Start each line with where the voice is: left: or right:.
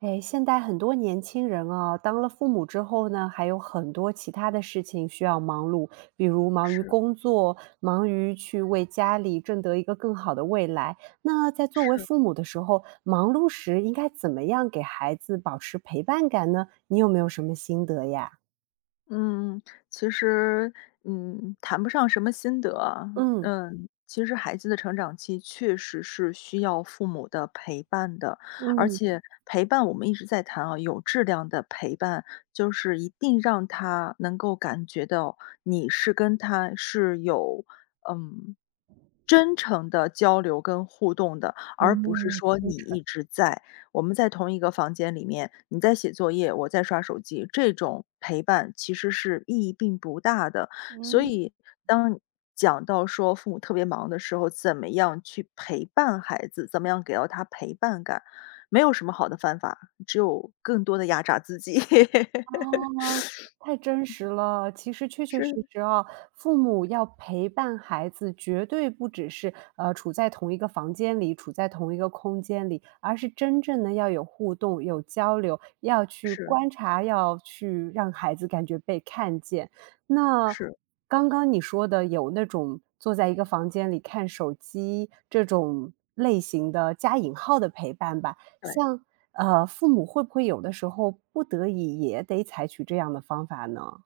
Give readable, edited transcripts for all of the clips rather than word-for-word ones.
right: 哎，现在很多年轻人啊，当了父母之后呢，还有很多其他的事情需要忙碌，比如忙于
left: 是
right: 工作，忙于去为家里挣得一个更好的未来。那在作为
left: 是，
right: 父母的时候，忙碌时应该怎么样给孩子保持陪伴感呢？你有没有什么心得呀？
left: 嗯，其实，谈不上什么心得啊
right: 嗯
left: 其实孩子的成长期确实是需要父母的陪伴的，而
right: 嗯
left: 且陪伴我们一直在谈啊，有质量的陪伴，就是一定让他能够感觉到你是跟他是有，嗯，真诚的交流跟互动的，
right: 嗯
left: 而不是说
right: 嗯
left: 你一直在我们在同一个房间里面，你在写作业，我在刷手机，这种陪伴其实是意义并不大的。所
right: 嗯。
left: 以当讲到说父母特别忙的时候，怎么样去陪伴孩子，怎么样给到他陪伴感，没有什么好的方法，只有更多的压榨自己。
right: 哦，太真实了。其实确确实
left: 是
right: 实啊，父母要陪伴孩子，绝对不只是处在同一个房间里，处在同一个空间里，而是真正的要有互动、有交流，要去
left: 是
right: 观察，要去让孩子感觉被看见。那
left: 是，
right: 刚刚你说的有那种坐在一个房间里看手机这种类型的加引号的陪伴吧。
left: 对。
right: 像，父母会不会有的时候不得已也得采取这样的方法呢？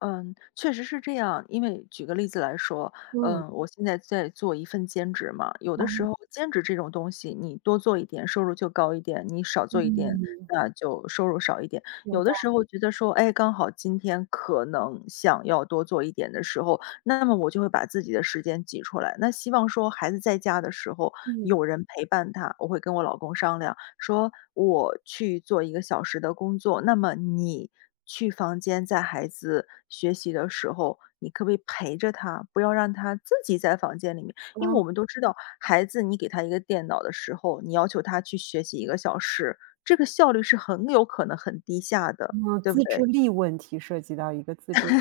left: 嗯，确实是这样。因为举个例子来说，
right: 嗯，
left: 我现在在做一份兼职嘛，有的
right: 哦，
left: 时候兼职这种东西，你多做一点，收入就高一点；你少做一点，
right: 嗯，
left: 那就收入少一点。
right: 有
left: 有的
right: 道
left: 时候觉得说，哎，刚好今天可能想要多做一点的时候，那么我就会把自己的时间挤出来。那希望说孩子在家的时候
right: 理。
left: 有人陪伴他，我会跟我老公商量。说我去做一个小时的工作，那么你去房间在孩子学习的时候，你可不可以陪着他，不要让他自己在房间里面？因为
right: 啊。
left: 我们都知道，孩子你给他一个电脑的时候，你要求他去学习一个小时，这个效率是很有可能很低下的，
right: 嗯，
left: 对不
right: 自制
left: 对？
right: 力问题涉及到一个自制力，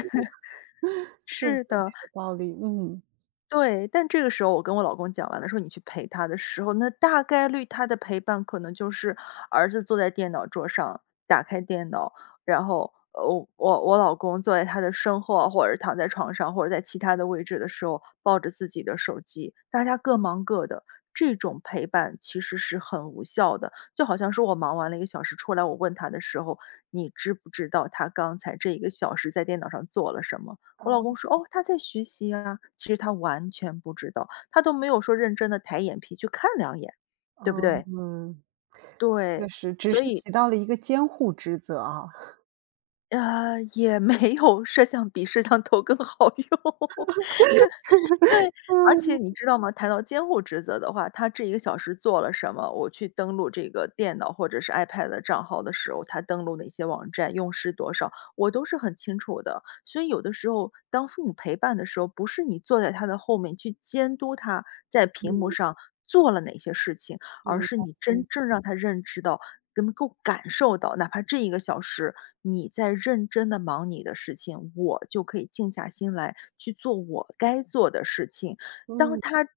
right: 确实很
left: 是的，
right: 有道理，嗯。
left: 对，但这个时候我跟我老公讲完了说你去陪他的时候，那大概率他的陪伴可能就是儿子坐在电脑桌上，打开电脑，然后我老公坐在他的身后啊，或者是躺在床上，或者在其他的位置的时候，抱着自己的手机，大家各忙各的。这种陪伴其实是很无效的，就好像是我忙完了一个小时出来，我问他的时候，你知不知道他刚才这一个小时在电脑上做了什么？
right: 啊，
left: 我老公说：“哦，他在学习啊。”其实他完全不知道，他都没有说认真的抬眼皮去看两眼，对不对？
right: 嗯，确
left: 对，
right: 实，只
left: 所
right: 是
left: 以，
right: 起到了一个监护职责啊。
left: 也没有比摄像头更好用。对，
right: 嗯，
left: 而且你知道吗？谈到监护职责的话，他这一个小时做了什么，我去登录这个电脑或者是 iPad 的账号的时候，他登录哪些网站，用时多少，我都是很清楚的。所以有的时候，当父母陪伴的时候，不是你坐在他的后面去监督他在屏幕
right: 嗯，
left: 上做了哪些事情，而是你
right: 嗯。
left: 真正让他认知到，能够感受到，哪怕这一个小时你在认真的忙你的事情，我就可以静下心来去做我该做的事情。当
right: 嗯，
left: 他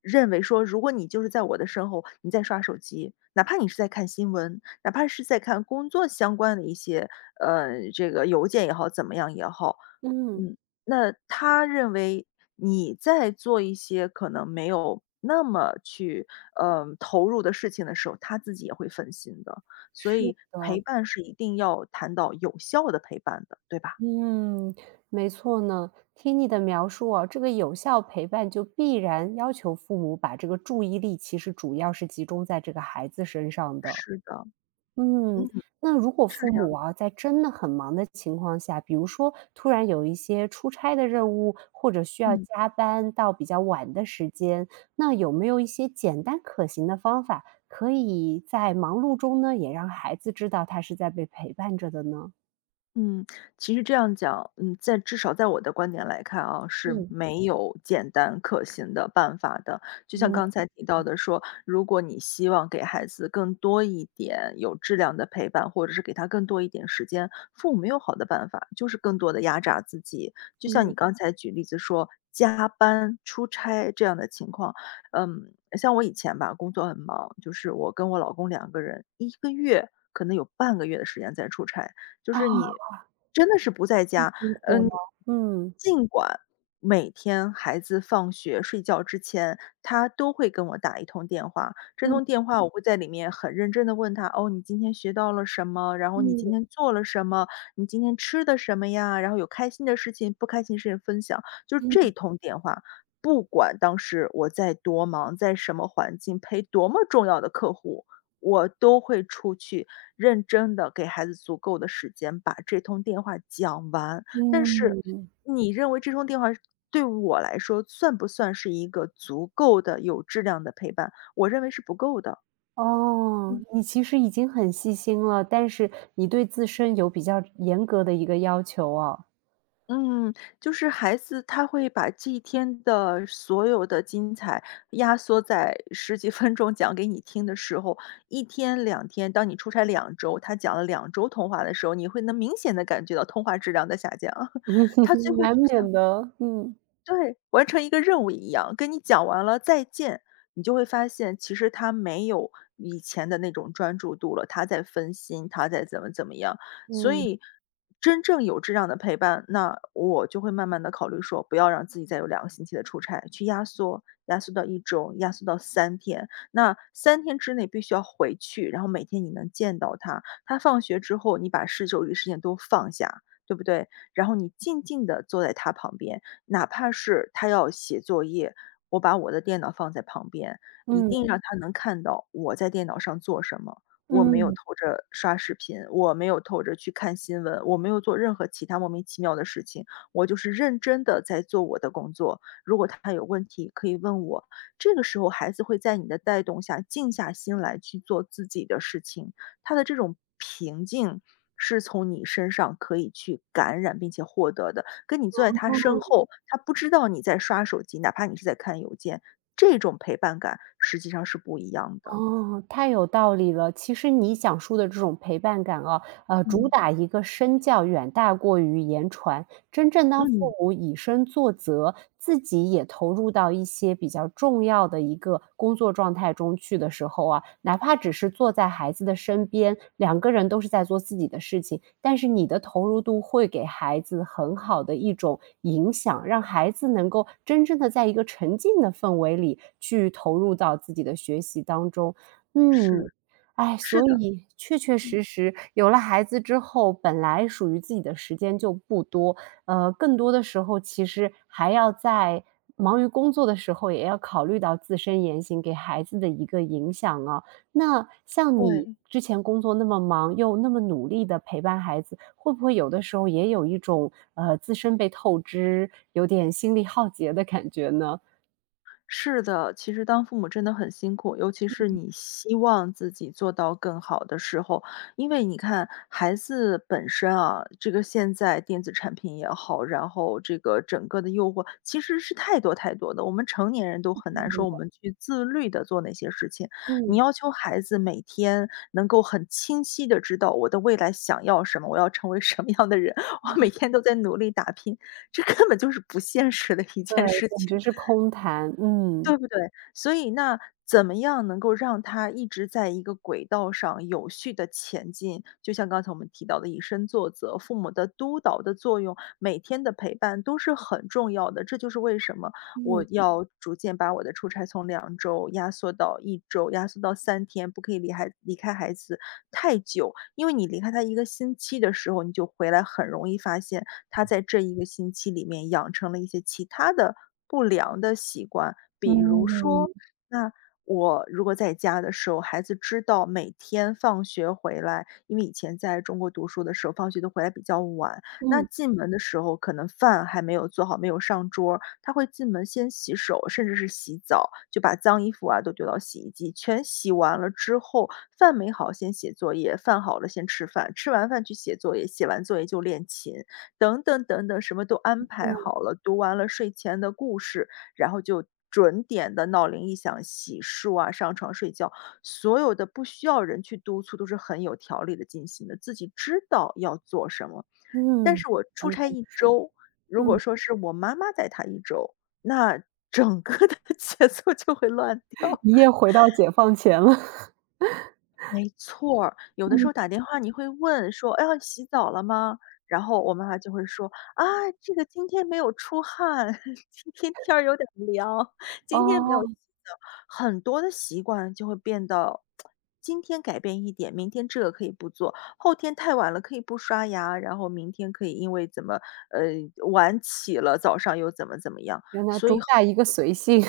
left: 认为说，如果你就是在我的身后，你在刷手机，哪怕你是在看新闻，哪怕是在看工作相关的一些，这个邮件也好，怎么样也好，
right: 嗯，
left: 嗯，那他认为你在做一些可能没有那么去投入的事情的时候，他自己也会分心的。所
right: 是
left: 以陪
right: 的。
left: 伴是一定要谈到有效的陪伴的，对吧？
right: 嗯，没错呢。听你的描述啊，这个有效陪伴就必然要求父母把这个注意力，其实主要是集中在这个孩子身上的。
left: 是的，
right: 嗯，
left: 嗯，
right: 那如果
left: 是
right: 父
left: 这样
right: 母
left: 的
right: 啊，在真的很忙的情况下，比如说突然有一些出差的任务，或者需要
left: 嗯。
right: 加班到比较晚的时间，那有没有一些简单可行的方法，可以在忙碌中呢，也让孩子知道他是在被陪伴着的呢？
left: 嗯，其实这样讲，至少在我的观点来看啊，是
right: 嗯。
left: 没有简单可行的办法的。就像刚
right: 嗯
left: 才提到的说，如果你希望给孩子更多一点有质量的陪伴，或者是给他更多一点时间，父母没有好的办法，就是更多的压榨自己。就像你
right: 嗯
left: 刚才举例子说，加班、出差这样的情况，嗯，像我以前吧，工作很忙，就是我跟我老公两个人，1个月可能有半个月的时间在出差。就
right: 啊。
left: 是你真的是不在家，
right: 辛苦了，
left: 嗯，
right: 嗯，
left: 尽管每天孩子放学睡觉之前，他都会跟我打一通电话，这
right: 嗯
left: 通电话我会在里面很认真的问他：“哦，你今天学到了什么？然后你今
right: 嗯
left: 天做了什么？你今天吃的什么呀？”然后有开心的事情、不开心的事情分享，就是这通电话，不管当时我在多忙，在什么环境，陪多么重要的客户。我都会出去认真的给孩子足够的时间把这通电话讲完。但是
right: 嗯嗯，
left: 你认为这通电话对我来说算不算是一个足够的有质量的陪伴？我认为是不够的。
right: 哦，
left: 嗯
right: 你其实已经很细心了，但是你对自身有比较严格的一个要求啊，
left: 嗯，就是孩子他会把这一天的所有的精彩压缩在十几分钟讲给你听的时候，一天两天，当你出差两周，他讲了两周通话的时候，你会能明显的感觉到通话质量在下降。他最 后
right: 难
left: 就
right: 免
left: 像，
right: 的，嗯
left: 对，完成一个任务一样，跟你讲完了再见，你就会发现其实他没有以前的那种专注度了，他在分心，他在怎么怎么样。所
right: 嗯
left: 以真正有质量的陪伴，那我就会慢慢的考虑说，不要让自己再有2个星期的出差，去压缩，压缩到一周，压缩到三天。那三天之内必须要回去，然后每天你能见到他，他放学之后，你把周围的事情都放下，对不对？然后你静静的坐在他旁边，哪怕是他要写作业，我把我的电脑放在旁边，一
right: 嗯
left: 定让他能看到我在电脑上做什么。我没有
right: 嗯，
left: 偷着刷视频，我没有偷着去看新闻，我没有做任何其他莫名其妙的事情，我就是认真的在做我的工作。如果他有问题可以问我，这个时候孩子会在你的带动下静下心来去做自己的事情。他的这种平静是从你身上可以去感染并且获得的，跟你坐在他身
right: 哦
left: 后，他不知道你在刷手机，哪怕你是在看邮件，这种陪伴感实际上是不一样的。
right: 哦，太有道理了。其实你讲述的这种陪伴感啊，主
left: 嗯。
right: 打一个身教远大过于言传。真正当父
left: 嗯，
right: 母以身作则，自己也投入到一些比较重要的一个工作状态中去的时候啊，哪怕只是坐在孩子的身边，两个人都是在做自己的事情，但是你的投入度会给孩子很好的一种影响，让孩子能够真正的在一个沉浸的氛围里去投入到自己的学习当中。
left: 是，
right: 嗯，哎，
left: 是
right: 所
left: 的，
right: 以确确实实有了孩子之后，本来属于自己的时间就不多，更多的时候其实还要在忙于工作的时候，也要考虑到自身言行给孩子的一个影响啊。那像你
left: 对。
right: 之前工作那么忙，又那么努力的陪伴孩子，会不会有的时候也有一种，自身被透支，有点心力耗竭的感觉呢？
left: 是的，其实当父母真的很辛苦，尤其是你希望自己做到更好的时候，因为你看孩子本身啊，这个现在电子产品也好，然后这个整个的诱惑其实是太多太多的，我们成年人都很难说我们去自律的做哪些事情。你
right: 嗯，
left: 要求孩子每天能够很清晰的知道我的未来想要什么，我要成为什么样的人，我每天都在努力打拼，这根本就是不现实的一
right: 对，
left: 件事
right: 感
left: 情。
right: 觉是空谈，嗯。
left: 对不对？所以那怎么样能够让他一直在一个轨道上有序的前进？就像刚才我们提到的以身作则，父母的督导的作用，每天的陪伴都是很重要的。这就是为什么我
right: 嗯，
left: 要逐渐把我的出差从两周压缩到一周，压缩到三天，不可以离开孩子太久。因为你离开他一个星期的时候，你就回来很容易发现他在这一个星期里面养成了一些其他的不良的习惯。比如
right: 嗯，
left: 说，那我如果在家的时候，孩子知道每天放学回来，因为以前在中国读书的时候，放学都回来比较晚，那
right: 嗯，
left: 进门的时候可能饭还没有做好，没有上桌儿他会进门先洗手，甚至是洗澡，就把脏衣服啊都丢到洗衣机，全洗完了之后，饭没好先写作业，饭好了先吃饭，吃完饭去写作业，写完作业就练琴。等等等等，什么都安排好了，读完了睡前的故事，然后就准点的闹铃一响，洗漱啊，上床睡觉，所有的不需要人去督促，都是很有条理的进行的，自己知道要做什么。但
right: 嗯，
left: 是我出
right: 完全
left: 差一
right: 是，
left: 周，如果
right: 嗯，
left: 说是我妈妈带她一周，那整个的 节奏就会乱掉。
right: 一夜回到解放前了。
left: 没错儿，有的时
right: 嗯，
left: 候打电话你会问说：“哎呀，洗澡了吗？”然后我妈妈就会说：“啊，这个今天没有出汗，今天天儿有点儿凉，今天没有
right: 哦。
left: 洗澡。”很多的习惯就会变到今天改变一点，明天这个可以不做，后天太晚了可以不刷牙，然后明天可以因为怎么，晚起了，早上又怎么怎么样。
right: 原来
left: 所
right: 主
left: 以
right: 打一个随性。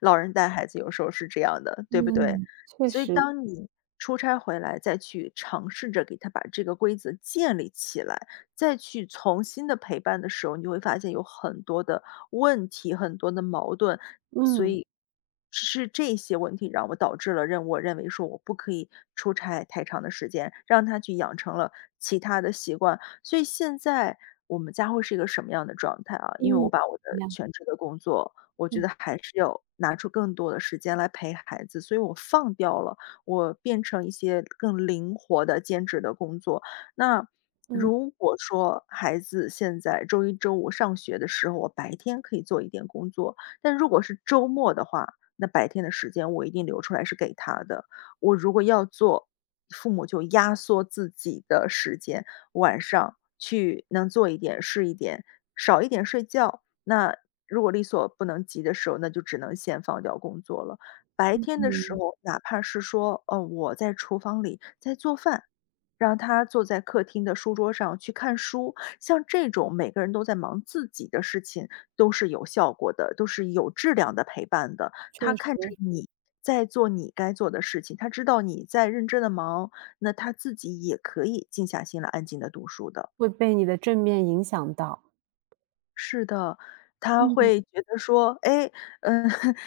left: 老人带孩子有时候是这样的，对不对？
right: 嗯，确
left: 所以
right: 实，
left: 当你出差回来，再去尝试着给他把这个规则建立起来，再去重新的陪伴的时候，你就会发现有很多的问题，很多的矛盾。所
right: 嗯。
left: 以是这些问题让我导致了我认为说我不可以出差太长的时间，让他去养成了其他的习惯。所以现在我们家会是一个什么样的状态啊，因为我
right: 嗯，
left: 把我的
right: 一样，
left: 全职的工作我觉
right: 嗯，
left: 得还是要拿出更多的时间来陪孩子，所以我放掉了，我变成一些更灵活的兼职的工作。那
right: 嗯，
left: 如果说孩子现在周一、周五上学的时候，我白天可以做一点工作，但如果是周末的话，那白天的时间我一定留出来是给他的。我如果要做，父母就压缩自己的时间，晚上去能做一点是一点，少一点睡觉，那如果力所不能及的时候，那就只能先放掉工作了。白天的时候，哪怕是说，我在厨房里在做饭，让他坐在客厅的书桌上去看书，像这种每个人都在忙自己的事情，都是有效果的，都是有质量的陪伴的。
right: 确
left: 他看着
right: 实，
left: 你在做你该做的事情，他知道你在认真的忙，那他自己也可以静下心来安静的读书的。
right: 会被你的正面影响到。
left: 是的，他
right: 嗯。
left: 会觉得说，哎，嗯，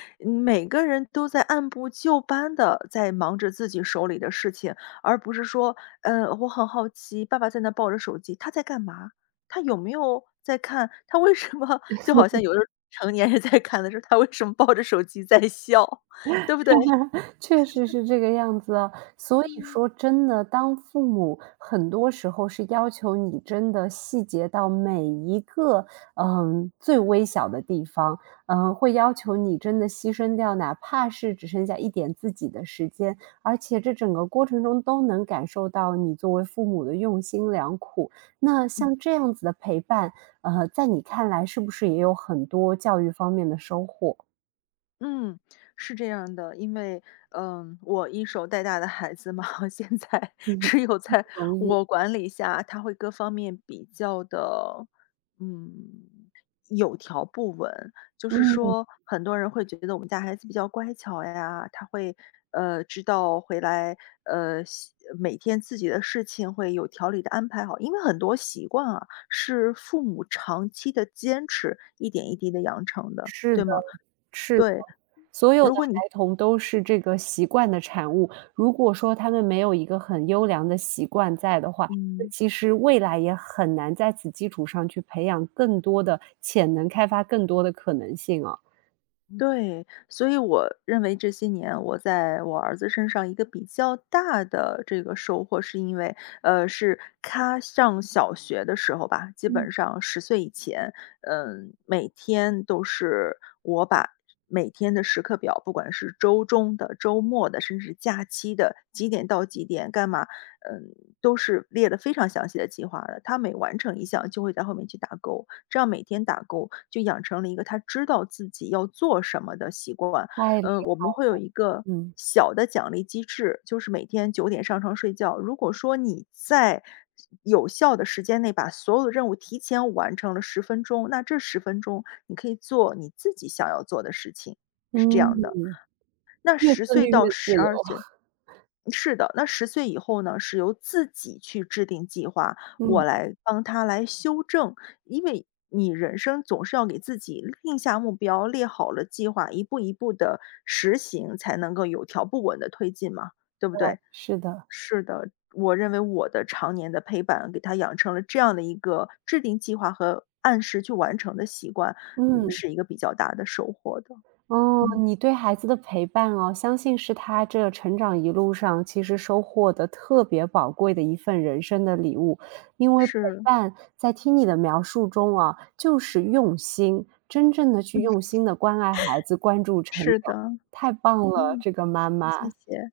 left: 每个人都在按部就班的在忙着自己手里的事情，而不是说，我很好奇，爸爸在那抱着手机，他在干嘛？他有没有在看？他为什么 就好像有的成年人在看的时候，他为什么抱着手机在笑，对不对？
right: 确实是这个样子啊。所以
left: 嗯。
right: 说真的，当父母很多时候是要求你真的细节到每一个，嗯，最微小的地方，嗯，会要求你真的牺牲掉，哪怕是只剩下一点自己的时间，而且这整个过程中都能感受到你作为父母的用心良苦。那像这样子的陪伴，在你看来是不是也有很多教育方面的收获？
left: 嗯，是这样的，因为，我一手带大的孩子嘛，现在
right: 嗯，
left: 只
right: 不
left: 有在
right: 容易，
left: 我管理下，他会各方面比较的，嗯，有条不紊。就是
right: 嗯，
left: 说，很多人会觉得我们家孩子比较乖巧呀，他会，知道回来，每天自己的事情会有条理的安排好，因为很多习惯啊，是父母长期的坚持，一点一滴的养成的，
right: 是的。
left: 对吗？
right: 是，
left: 对，
right: 所有的
left: 如果你
right: 孩童都是这个习惯的产物。如果说他们没有一个很优良的习惯在的话，
left: 嗯，
right: 那
left: 嗯，
right: 其实未来也很难在此基础上去培养更多的潜能，开发更多的可能性啊。
left: 对，所以我认为这些年我在我儿子身上一个比较大的这个收获，是因为，是他上小学的时候吧，基
right: 嗯，
left: 本上十岁以前，嗯，每天都是我把每天的时刻表，不管是周中的、周末的，甚至假期的，几点到几点干嘛，嗯，都是列的非常详细的计划的。他每完成一项就会在后面去打勾，这样每天打勾就养成了一个他知道自己要做什么的习惯。
right: 太厉害
left: 我们会有一个
right: 嗯，
left: 小的奖励机制，就是每天9点上床睡觉，如果说你在有效的时间内把所有的任务提前完成了十分钟，那这十分钟你可以做你自己想要做的事情，是这
right: 嗯，
left: 样的。那
right: 越
left: 十
right: 自
left: 岁
right: 律越
left: 到
right: 自
left: 十
right: 由。
left: 二岁 是的，那十岁以后呢，是由自己去制定计划，我
right: 嗯，
left: 来帮他来修正。因为你人生总是要给自己定下目标，列好了计划，一步一步的实行，才能够有条不紊的推进嘛，对不对？
right: 是的，
left: 是的，我认为我的常年的陪伴，给他养成了这样的一个制定计划和按时去完成的习惯，
right: 嗯。
left: 是一个比较大的收获的。
right: 哦，
left: 嗯，
right: 你对孩子的陪伴哦，相信是他这成长一路上其实收获的特别宝贵的一份人生的礼物。因为陪
left: 是，
right: 伴，在听你的描述中啊，就是用心，真正的去
left: 嗯，
right: 用心的关爱孩子，关注成长，
left: 是的，
right: 太棒了，
left: 嗯，
right: 这个妈
left: 谢
right: 妈。
left: 谢。